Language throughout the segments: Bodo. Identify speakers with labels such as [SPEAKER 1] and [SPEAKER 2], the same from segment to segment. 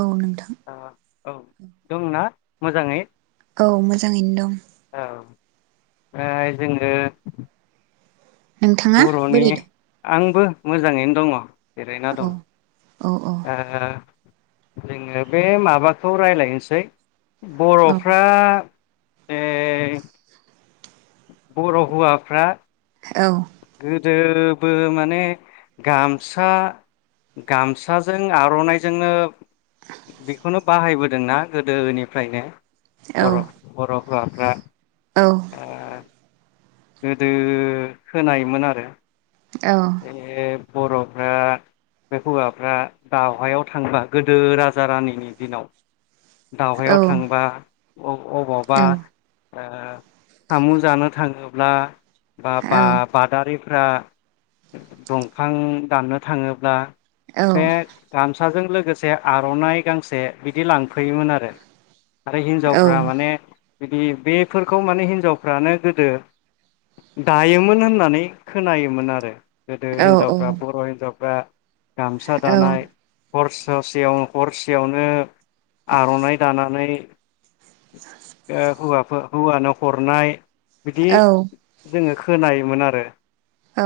[SPEAKER 1] औ नोंथां
[SPEAKER 2] औ
[SPEAKER 1] ओम
[SPEAKER 2] दंना मोजाङै
[SPEAKER 1] औ मोजाङैनो दं
[SPEAKER 2] औ ओमफ्राय जोङो
[SPEAKER 1] नोंथाङा बोरै दं
[SPEAKER 2] बो मोजाङैनो दङ। जेरायना
[SPEAKER 1] औ
[SPEAKER 2] दं
[SPEAKER 1] औ औ
[SPEAKER 2] जोङो बे माबाखौ रायज्लायनोसै
[SPEAKER 1] औ
[SPEAKER 2] बर'फ्रा ए बर' हौवाफ्रा
[SPEAKER 1] औ
[SPEAKER 2] गोदोबो माने गामसा गामसाजों आर'नाइजोंनो बेखौनो बाहायबोदोंना गोदोनिफ्रायनो बर' बर' हौवाफ्रा
[SPEAKER 1] औ
[SPEAKER 2] ओ गोदो खोनायोमोन आरो
[SPEAKER 1] औ
[SPEAKER 2] ए बर'फ्रा बे हौवाफ्रा दावहायाव थांबा गोदो राजा रानिनि दिनाव दावहायाव थांबा
[SPEAKER 1] औ
[SPEAKER 2] अबावबा फामु जानो थाङोब्ला बा बा बादारि फ्रा दंफां दाननो थांङोब्ला बे थाम जों लोगोसे आरनाइ गांसे बिदि लां फैयोमोन आरो आरो हिन्जावफ्रा माने बिदि बेफोरखौ माने हिनजावफ्रानो गोदो दायोमोन होननानै खोनायोमोन आरो गोदो हिनजावफ्रा बर हिनजावफ्रा बा। गामसा दानाय हर ससेयाव हरसेयावनो आरनाइ दानानै हुवा हौवानो हरनाय बिदि
[SPEAKER 1] औ
[SPEAKER 2] जोंङो खोनायोमोन आरो।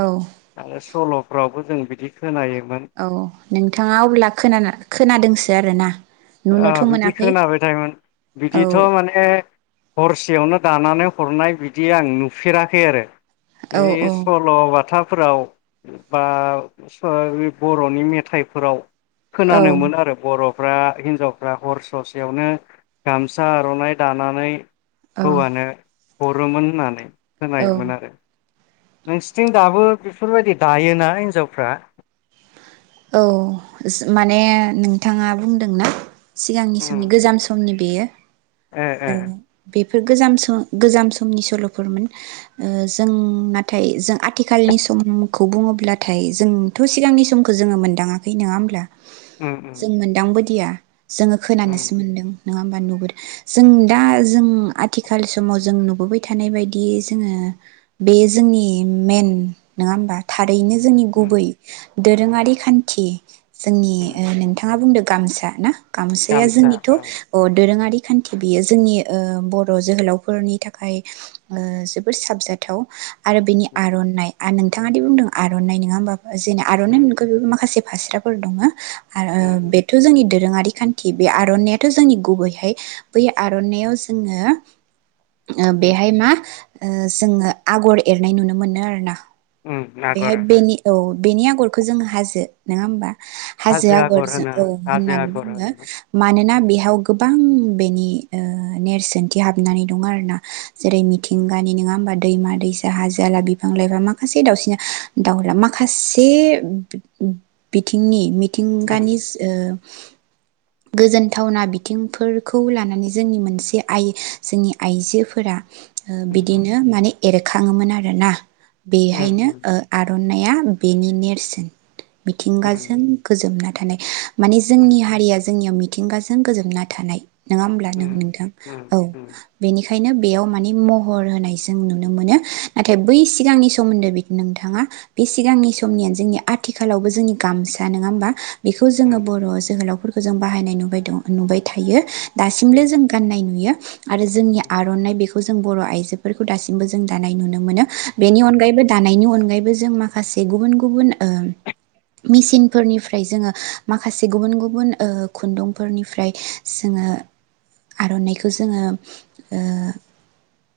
[SPEAKER 1] औ।
[SPEAKER 2] आरो सलफ्रावबो जों बिदि खोनायो
[SPEAKER 1] औ नोंथांङा अब्ला खा खोनादोंसै दो आरो ना?
[SPEAKER 2] बिदि खोनाबाय थोन
[SPEAKER 1] औ
[SPEAKER 2] बिदिथ माने हरसेयावनो दानानै हरनाय बिदि आं नुफेराखै आरो।
[SPEAKER 1] औ
[SPEAKER 2] ए
[SPEAKER 1] औ
[SPEAKER 2] सल बाथा फोराव बा बरनि मेथाइफोराव
[SPEAKER 1] औ
[SPEAKER 2] खोनानो मोनो आरो बरफ [unintelligible] हिन्जावफ्रा हर ससेयावनो गामसा आरनाइ दानानै
[SPEAKER 1] औ
[SPEAKER 2] हवानो हरोमोन होननानै।
[SPEAKER 1] औ
[SPEAKER 2] खोनायोमोन आरो। नोंसिरथिं दाबो बेफोरबायदि दायोना हिनजावफ्रा?
[SPEAKER 1] औ माने नोंथाङा बुंदोंना? सिगांनि
[SPEAKER 2] उम
[SPEAKER 1] समनि गोजाम समनि बेयो।
[SPEAKER 2] ए
[SPEAKER 1] [inaudible]
[SPEAKER 2] ए
[SPEAKER 1] बे गोज समनि सलफोरमोन जों नाथाय जों आथिखालनि समखौ बुंङोब्लाथाय जोंथ सिगांनि समखौ जोंङो मोनदांङाखै नंङा होनब्ला।
[SPEAKER 2] उम उम
[SPEAKER 1] जों मोनदांबोदिया। जोंङो
[SPEAKER 2] उम
[SPEAKER 1] खोनानोसो मोनदों। नङा होमबा नुबोदों जों दा जों आथिखाल समाव जों नुबोबाय थानाय बायदियै जोङो बे जोंनि मेन नङा होमबा थार रैनो जोंनि
[SPEAKER 2] उम
[SPEAKER 1] गुबै दोरोङारि खान्थि जोंनि
[SPEAKER 2] उम
[SPEAKER 1] नोंथाङा बुंदों गामसा ना? गामसाया
[SPEAKER 2] गामसा
[SPEAKER 1] जोंनिथ'
[SPEAKER 2] औ
[SPEAKER 1] अ दोरोङारि खान्थि बियो जोंनि ओ बर' जोहोलावफोरनि थाखाय ओ जोबोर साबजाथाव। आरो बिनि
[SPEAKER 2] उम
[SPEAKER 1] आर'नाइ। आ नोंथाङादि बुंदों आर'नाय नंङा होमबा जेना आर'नाय
[SPEAKER 2] उम
[SPEAKER 1] मुंखौ बेबो माखासे फास्राफोर दङ। आ ओ
[SPEAKER 2] उम उम
[SPEAKER 1] बेथ' जोंनि दोरोंङारि। बे खान्थि बे आर'नाइथ' जोंनि गुबैहै बै आर'नाइआव जोंङो ओ
[SPEAKER 2] उम
[SPEAKER 1] बेहाय मा ओ जोंङो आगर एरनाय नुनो मोनो आरोना।
[SPEAKER 2] उम आगर
[SPEAKER 1] बेहाय बेनि औ। बेनियाव आगरखौ जों हाजो नङा होमबा? हाजो आगर जों
[SPEAKER 2] होनो
[SPEAKER 1] औ
[SPEAKER 2] हाजो
[SPEAKER 1] होननानै
[SPEAKER 2] आगर
[SPEAKER 1] बुंङो
[SPEAKER 2] होनो
[SPEAKER 1] मानोना
[SPEAKER 2] उम
[SPEAKER 1] बेयाव गोबां। बेनि ओ नेरसोनथि हाबनानै दं आरोना। जेरै
[SPEAKER 2] उम
[SPEAKER 1] मिथिंगानि नङा होमबा? दैमा-दैसा, हाजो- हाला, बिफां -लाइफां माखासे दाउसि दाउला माखासे बे बिथिंनि
[SPEAKER 2] उम
[SPEAKER 1] मिथिंगानिस ओ! गोजोनथावना बिथिंफोरखौ लानानै जोंनि मोनसे आइ जोंनि आइजोफोरा। ओ बिदिनो माने। एरखांङोमोन आरोना। बेहायनो
[SPEAKER 2] गोसारनाय
[SPEAKER 1] ओ आर' नाया बेनि नेरसोन। मिथिंगाजों गोजोमना थानाय माने जोंनि हारिया जोंनियाव मि मिथिंगाजों गोजोमना थानाय। नङा होमब्ला नों नोंथां? औ बेनिखाइ खायनो बेयाव माने महर होनाय जों नुनो मोनो नाथाय बै सिगांनि सोमोन्दै नोंथाङा बे सिगांनि समनियानो जोंनि आथिखालावबो जोंनि गामसा नङा होमबा? बेखौ जोंङो बर' जोहोलावफोर जों बाहायनायाय नुबाय दं नुबाय थायो दासिमब्लो जों गाननाय नुयो। आरो जोंनि आर'नाइ बेखौ जों बर' आइजोफोरखौ दासिमबो जों दानाय नुनो मोनो बेनि अनगायैबो दानायनि अनगायैबो जों मा माखासे गुबुन गुबुन ओ मेसिनफोरनिफ्राय जोङो माखासे गुबुन गुबुन ओ खुन्दुंफोरनिफ्राय जोङो आर'नाइखौ जोङो ओ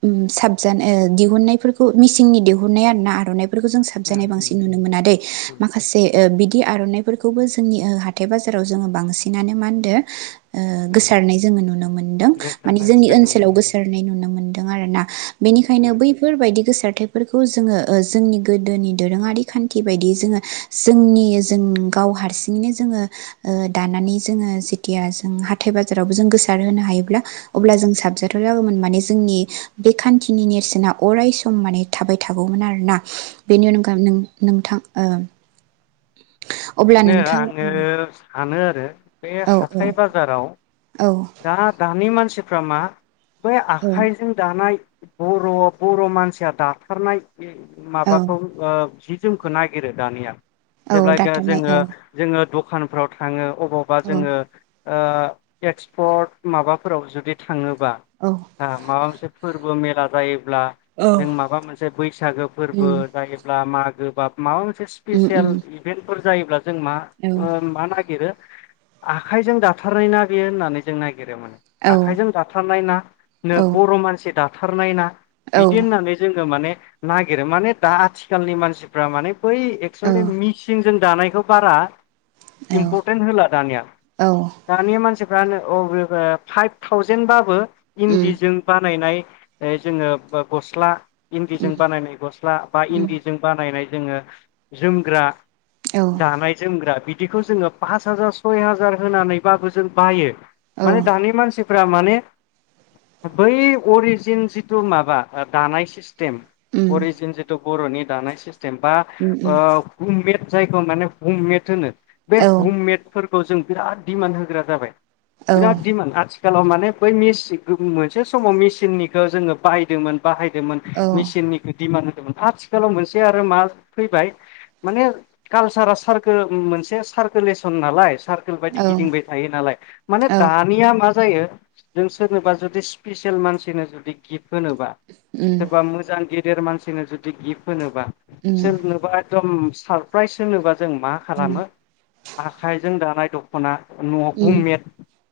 [SPEAKER 1] उम साबजान ओ दिहुननायफोरखौ मेसिननि दिहुननाय आरोना आर'नाफोरखौ जों जानाय बांसिन नुनो मोनादै माखासे ओ बिदि आर'नाइफोरखौबो जोंनि ओ हाथाय बाजाराव जोङो बांसिनानो मा होनदो ओ गोसारनाय जोङो नुनो मोन्दों माने जोंनि
[SPEAKER 2] खोनानो
[SPEAKER 1] ओनसोलाव
[SPEAKER 2] मोनदों
[SPEAKER 1] गोसारनाय नुनो मोनदो दों आरोना बेनिखायनो
[SPEAKER 2] उम
[SPEAKER 1] बैफोरबायदि गोसारथाइ फोरखौ जोङो ओ जोंनि गोदोनि दोरोङारि खान्थि बायदियै जोङो जोंनि जों गाव हारसिङैनो जोङो ओ दानानै जोङो जेथिया जों हाथाय बाजारावबो जों गोसार होनो हायोब्ला
[SPEAKER 2] उम
[SPEAKER 1] अब्ला जों साबजेक्ट थ जागौमोन माने जोंनि बे खान्थिनि नेरसोन अराय सम माने थाबाय थागौमोन आरोना। बेनो
[SPEAKER 2] उम
[SPEAKER 1] नों नोंथां ओ अब्ला
[SPEAKER 2] बेनो
[SPEAKER 1] नोंथां
[SPEAKER 2] आङो सानो रो बे
[SPEAKER 1] औ
[SPEAKER 2] हाथाय बाजाराव
[SPEAKER 1] औ
[SPEAKER 2] दा दानि मान सिफ्रा मा बै
[SPEAKER 1] औ
[SPEAKER 2] आखाइजों दानाय बर' बर' मानसिया दाथारनाय बे
[SPEAKER 1] औ
[SPEAKER 2] माबाखौ ओ जि जोमखौ नागिरो दानिया।
[SPEAKER 1] औ
[SPEAKER 2] जेब्ला ग
[SPEAKER 1] दाथारनाय
[SPEAKER 2] जोङो
[SPEAKER 1] औ
[SPEAKER 2] जोङो द खानफ्राव थाङो अबावबा
[SPEAKER 1] औ
[SPEAKER 2] जोङो ओ एक्स पट माबाफोराव जुदि थाङो बा
[SPEAKER 1] औ
[SPEAKER 2] आ माबा मोनसे फोर बो मेला जायो ब्ला
[SPEAKER 1] औ
[SPEAKER 2] जों माबा मोनसे बैसागो फोरबो
[SPEAKER 1] उम
[SPEAKER 2] जायोब्ला मा गो बा माबा मोनसे
[SPEAKER 1] उम
[SPEAKER 2] स्पेसियेल
[SPEAKER 1] उम
[SPEAKER 2] इभेन्ट फोर जायोब्ला जों मा
[SPEAKER 1] औ
[SPEAKER 2] ओ मा नागिरो आखाइजों दाथारनाय ना बेयो होननानै जोंनाय
[SPEAKER 1] औ
[SPEAKER 2] [unintelligible] आखाइजों दाथारनाय ना नो बर' मानसि दा थारनाय ना
[SPEAKER 1] औ
[SPEAKER 2] बिदि होननानै जोङो माने नागिरो माने दा आथिखालनि मानसिफ्रा माने बै एक्सले
[SPEAKER 1] औ
[SPEAKER 2] मिसिं जों दानायखौ बारा
[SPEAKER 1] औ
[SPEAKER 2] इमपर्टेन्ट होला दानिया
[SPEAKER 1] औ
[SPEAKER 2] दानिया मानसि फ्रानो औ [unintelligible] फाइभ थावजेेनबाबो
[SPEAKER 1] उम
[SPEAKER 2] इन्दिजों बानायनाय ओइ जोङो बो गस्ला
[SPEAKER 1] उम
[SPEAKER 2] इन्दिजों बानायनाय गस्ला बा
[SPEAKER 1] उम
[SPEAKER 2] इन्दिजों बानायनाय जोङो जोमग्रा
[SPEAKER 1] औ
[SPEAKER 2] दानाय जोमग्रा बि दिखौ जोङो पास हाजार सय हाजार होनानैबाबो जों बायो।
[SPEAKER 1] औ
[SPEAKER 2] माने दानि मानसि फोरा माने बै अरिजिन जिथु माबा ओ दानाय सिस थिम
[SPEAKER 1] उम
[SPEAKER 2] अरिजिन जिथु बर'नि दानाय सिस थिम बा
[SPEAKER 1] उम उम
[SPEAKER 2] ओ [unintelligible] जायखौ माने हममेद होनो बे
[SPEAKER 1] औ
[SPEAKER 2] हममेद फोर खौ जों बिराद दिमान होग्रा जाबाय
[SPEAKER 1] औ
[SPEAKER 2] बिराद दिमान आथि खालाव माने बै [unintelligible] मोनसे समाव मेसिननिखो जोङो बाहायदोमोन बाहायदोमोन
[SPEAKER 1] औ
[SPEAKER 2] मेसिननिखो दिमान दे बुं हाथिखालाव मोनसे आरो मा फैबाय माने कालसारा सारकोल उम मोनसे सारकोलेसन नालाय। सारकोल बायदि
[SPEAKER 1] औ
[SPEAKER 2] गिदिंबाय थायो नालाय। माने
[SPEAKER 1] औ
[SPEAKER 2] दानियाम। मा जायो जों सोरनोबा जुदि सिपिसेल मानसिनो जुदि गिफ होनोबा
[SPEAKER 1] उम
[SPEAKER 2] सोरबा मोजां गे देर मानसिनो जुदि गिफ होनोब बा
[SPEAKER 1] उम
[SPEAKER 2] सोरनोबा एकदम सारप्राइज होनोबा जों मा
[SPEAKER 1] उम
[SPEAKER 2] खालामो आखाइजों दानाय द'खना
[SPEAKER 1] उम
[SPEAKER 2] नउममेद।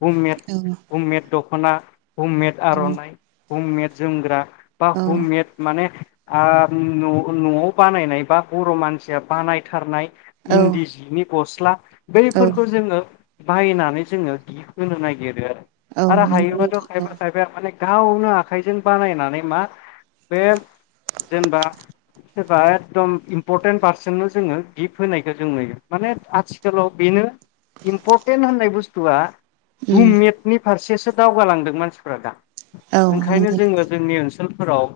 [SPEAKER 2] बुम मेद
[SPEAKER 1] औ औ
[SPEAKER 2] बुम मेद। दख'ना। अममेट आर'नाइ। उ मेद जोमग्रा। बा हुममेट माने आर न'-न'आव बानायनाय बा बर' मानसिया बानायथारनाय।
[SPEAKER 1] औ
[SPEAKER 2] इन्दिजिनिब गस्ला।
[SPEAKER 1] औ
[SPEAKER 2] बैफोरखौ जोङो बायनानै जोङो गिफ होनो नायगिरो आरो
[SPEAKER 1] औ
[SPEAKER 2] आरो
[SPEAKER 1] नंगौ
[SPEAKER 2] हायोबाथ'
[SPEAKER 1] नोंथां औ
[SPEAKER 2] खायफा खायफाया मानेग गावनो आखाइजों बानायनानै मा बे जेनबा सोरबा एकदम इम्परटेन्ट पार्सनेलन जोङो गिफ होनायखो जों नुयो माने आथिखालाव बेनो इम्परटेन्ट होननाय बुस्थुआ
[SPEAKER 1] उम
[SPEAKER 2] हुममेटनि फारसेस सो दावगालांदों मानसिफ्रा दा।
[SPEAKER 1] औ
[SPEAKER 2] ओंखायनो
[SPEAKER 1] नंगौ
[SPEAKER 2] जोङो
[SPEAKER 1] नोंथां
[SPEAKER 2] जोंनि ओनसोल फोराव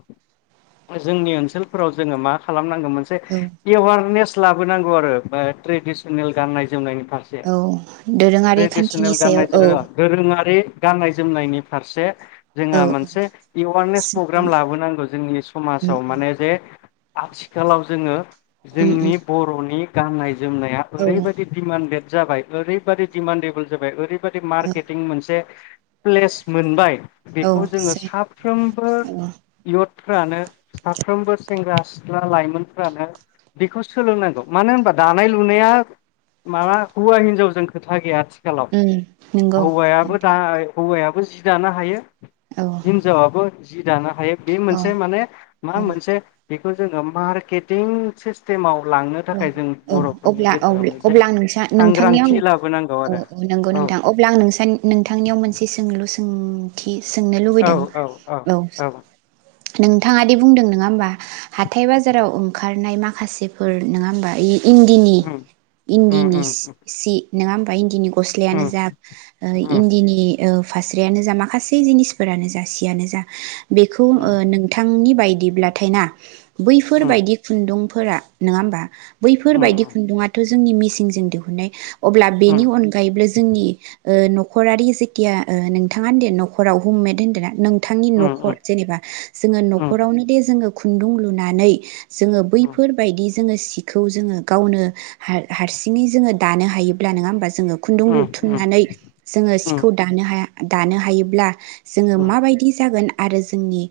[SPEAKER 2] जोंनि ओनसोलफोराव जोङो मा खालामनां जोंयो मोनसे
[SPEAKER 1] औ
[SPEAKER 2] एवारनेस लाबोनांगौ आरो ओमफाय ट्रेडिसनेल गाननाय जोमनायनिफ
[SPEAKER 1] औ दोरोङारि खान्थिनिस
[SPEAKER 2] गाननाय [unintelligible] दोरोङारि गाननाय जोमनायनि फारसे
[SPEAKER 1] औ
[SPEAKER 2] जोंहा मोनसे एवारनेस प्रग्राम लाबोनांगौ जोंनि
[SPEAKER 1] उम
[SPEAKER 2] समाजाव माने जे आथिखालाव जोङो
[SPEAKER 1] उम
[SPEAKER 2] जोंनि बर'नि गाननाय जोमनाया
[SPEAKER 1] उम
[SPEAKER 2] ओरैबायदि दिमान्डेत जाबाय ओरैबादि दिमान्डेबोल जा ओरै रैबादि
[SPEAKER 1] औ औ
[SPEAKER 2] मार्केटिं मोनसे प्लेस मोनबाय
[SPEAKER 1] औ
[SPEAKER 2] बेखौ जोङो
[SPEAKER 1] से
[SPEAKER 2] साफ्रोमबो
[SPEAKER 1] औ
[SPEAKER 2] इउथफ्रानो साफ्रोमबो सेंग्रा-सिख्ला लाइमोनफ्रानो बेखौ सोलोंनांगौ मानो होमबा दानाय-लुनाया माबा हौवा-हिनजावजों खोथा गैया आथिखाल
[SPEAKER 1] उम नंगौ
[SPEAKER 2] हौवायाबो दा
[SPEAKER 1] नोंथां
[SPEAKER 2] ओ हौवाया बो जि दानो हायो
[SPEAKER 1] औ
[SPEAKER 2] हिनजावाबो जि दानो हायो बे
[SPEAKER 1] औ
[SPEAKER 2] मोनसे माने मा
[SPEAKER 1] औ
[SPEAKER 2] मोनसे बेखौ जोङो मार्केटिं सिस्टेमाव लांनो
[SPEAKER 1] औ
[SPEAKER 2] थाखाय जों
[SPEAKER 1] औ
[SPEAKER 2] बर'फोरनि
[SPEAKER 1] अब्ला औ
[SPEAKER 2] गेजेराव मोनसे
[SPEAKER 1] अब्ला आं नोंसा
[SPEAKER 2] सांग्रांथि लाबोनांगौ आरो
[SPEAKER 1] नोंगौ
[SPEAKER 2] औ
[SPEAKER 1] नोंथां अब्ला आं नोंसा नोंथांनियाव मोनसे सोंलु सों ओम थि सोंनो लुबैदों औ नोंथाङा दि बुंदों नङा होमबा हाथाय-बाजाराव ओंखारनाय माखासे फोर नोङा होमबा इ इन्दिनि
[SPEAKER 2] उम उम
[SPEAKER 1] इन्दिनि
[SPEAKER 2] उम
[SPEAKER 1] सि नोङा होमबा इन्दिनि ग'स्लायानो
[SPEAKER 2] उम
[SPEAKER 1] जा ओ इन्दिनि ओ फास्रायानो जा माखासे जिनिसफोरानो जा सियानो जा बेखौ
[SPEAKER 2] उम
[SPEAKER 1] ओ नोंथांनि बाय दिब्लाथाय ना बैफोर बायदि खुन्दुंफो फोरा नोङा होमबा बैफोरबायदि
[SPEAKER 2] उम
[SPEAKER 1] खुन्दुङाथ' जोंनि मिसिंजों दिहुननाय अब्ला
[SPEAKER 2] उम
[SPEAKER 1] बेनि अनगायैबो जोंनि ओ नख न'खरारि जेथिया ओ नोंथाङा होनदो न'खराव हमेद होन्दो नों थांनि
[SPEAKER 2] उम
[SPEAKER 1] न'खर जेनेबा जोङो
[SPEAKER 2] उम
[SPEAKER 1] न'खरावनो दे जोङो खुन्दुं लुनानै जोङो बैफोर बायदि जोङो सिखौ जोङो गावनो हार हारसिङै जोङो दानो हायोब्ला नोङा होमबा? जोङो खुन्दुं
[SPEAKER 2] उम
[SPEAKER 1] लुथुमनानै जोङो सिखौ दानो हाया दानो हायोब्ला जोङो
[SPEAKER 2] उम
[SPEAKER 1] माबायदि जागोन? आरो जोंनि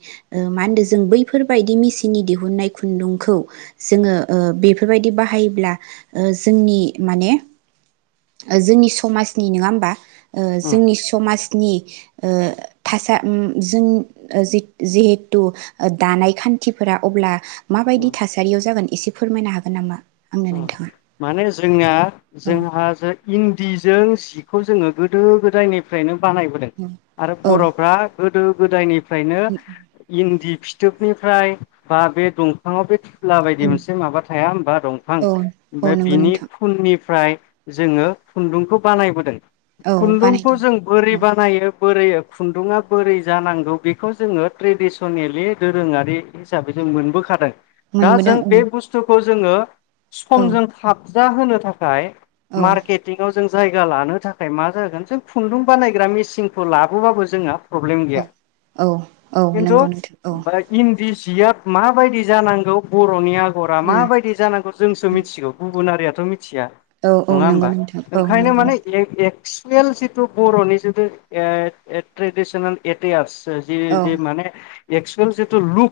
[SPEAKER 1] मा होनदों जों बैफोरबायदि मेसिननि दिहुननाय खुन्दुंखौ जोङो ओ बेफोरबायदि बाहायोब्ला ओ जोंनि माने ओ जोंनि समाजनि नङा होमबा? ओ
[SPEAKER 2] उम
[SPEAKER 1] जोंनि समाज नि ओ थासा उ जों जिहेथु दानाय खान्थिफोरा अब्ला
[SPEAKER 2] उम
[SPEAKER 1] माबायदि थासारियाव जागोन? एसे फोरमायनो हागोन नामा? आंनो नोंथाङा
[SPEAKER 2] माने जोंना
[SPEAKER 1] औ
[SPEAKER 2] जोंहा जे इन्दि जों सिखौ जोङो गोदो गोदायनिफ्रायनो बानायबोदों आरो
[SPEAKER 1] औ
[SPEAKER 2] बर'फ्रा गोदो गोदायनि फ्रायनो इन्दि फिथोबनिफ्राय बा बे दंफाङाव बे टुला बायदि मोनसे माबा थाया होनोमबा दं
[SPEAKER 1] औ औ
[SPEAKER 2] बे
[SPEAKER 1] नंगौ
[SPEAKER 2] बिनि
[SPEAKER 1] नोंथां
[SPEAKER 2] खुननि निफ्राय जोङो खुन्दुंखौ बानायबोदों।
[SPEAKER 1] औ
[SPEAKER 2] खुन्दुंखौ
[SPEAKER 1] बानायदों
[SPEAKER 2] जों बोरै
[SPEAKER 1] औ
[SPEAKER 2] बानायो? बोरै खुन्दुङा बोरै जानांगौ बेखौ जोङो ट्रेडिसनेलि दोरोङारि हिसाबै जों मोनबोखादों। दा
[SPEAKER 1] मोनबोदों
[SPEAKER 2] जों बे
[SPEAKER 1] ओं
[SPEAKER 2] बुस्थुखौ जोङो समजों थाब जा होनो थाखाय
[SPEAKER 1] औ
[SPEAKER 2] मार्केटिंआव जों जायगा लानो थाखाय मा जागोन जों खुन्दुं बानायग्रा मेचिनखौ लाबोबाबो जोंहा प्रब्लेम
[SPEAKER 1] औ
[SPEAKER 2] गैया
[SPEAKER 1] औ औ
[SPEAKER 2] खिन्थु
[SPEAKER 1] नंगौ नोंथां औ
[SPEAKER 2] बहाय इन्दिसि बियाब माबायदि जानांगौ बर'निया हरा माबायदि जानांगौ? जोंसो मिथिगौ गुबुन हारियाथ' मि मिथिया
[SPEAKER 1] औ औ
[SPEAKER 2] नङा
[SPEAKER 1] नंगौ
[SPEAKER 2] होमबा
[SPEAKER 1] नोंथां औ
[SPEAKER 2] ओंखायनो
[SPEAKER 1] नंगौ
[SPEAKER 2] माने
[SPEAKER 1] नोंथां
[SPEAKER 2] एग एक्स रियेल जिथु बर'नि जिथु ओ ट्रेडिसनेल एटयार्स ओ जि
[SPEAKER 1] औ
[SPEAKER 2] जि माने एक्सुयेनल जेतु' लुक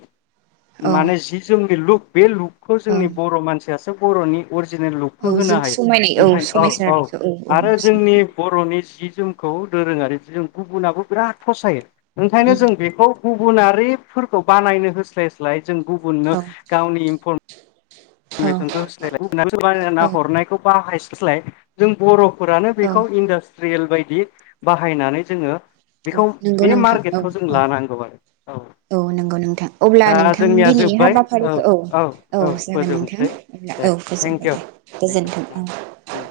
[SPEAKER 1] औ
[SPEAKER 2] माने जि जोंनि लुख बेलु खौ
[SPEAKER 1] औ
[SPEAKER 2] जोंनि बर' मानसि फयासो बर'नि अरिजिनेल लुख
[SPEAKER 1] औ
[SPEAKER 2] होनो
[SPEAKER 1] जों
[SPEAKER 2] हायो
[SPEAKER 1] समायनाय
[SPEAKER 2] ओंखायनो औ औ
[SPEAKER 1] समायसारनायखौ औ
[SPEAKER 2] आरो जोंनि बर'नि जि जोंखौ दोरोङारि जों गुबुनाबो बिराद फसायो ओंखायनो जों बेखौ गुबुनारिफोरखौ बानायनो होस्लायस्लाय जों गुबुननो गावनि इनफर फमेसनखौ होलाय सोरबा
[SPEAKER 1] औ
[SPEAKER 2] हरनायखौ बाहायस स्लाय जों बर' फोरानो
[SPEAKER 1] औ
[SPEAKER 2] बेखौ इन्डास्ट सिरियेल बायदि बाहायनानै जोङो
[SPEAKER 1] औ
[SPEAKER 2] बेखौ
[SPEAKER 1] नंगौ
[SPEAKER 2] बे
[SPEAKER 1] नोंथां औ
[SPEAKER 2] मार्केटखौ जों
[SPEAKER 1] औ
[SPEAKER 2] लानांगौ आरो
[SPEAKER 1] औ नंगौ नोंथां अब्ला
[SPEAKER 2] दा
[SPEAKER 1] नोंथां
[SPEAKER 2] जोंनिया
[SPEAKER 1] दिनैनि
[SPEAKER 2] जोब्बाय
[SPEAKER 1] हाबाफारिखौ औ औ जागोन नोंथां
[SPEAKER 2] फोजोबनोसै
[SPEAKER 1] अब्ला
[SPEAKER 2] दे
[SPEAKER 1] औ
[SPEAKER 2] थेंक
[SPEAKER 1] गोजोबबाय
[SPEAKER 2] इउ
[SPEAKER 1] दे
[SPEAKER 2] थेंक इउ
[SPEAKER 1] गोजोन्थों
[SPEAKER 2] उम
[SPEAKER 1] औ
[SPEAKER 2] उम।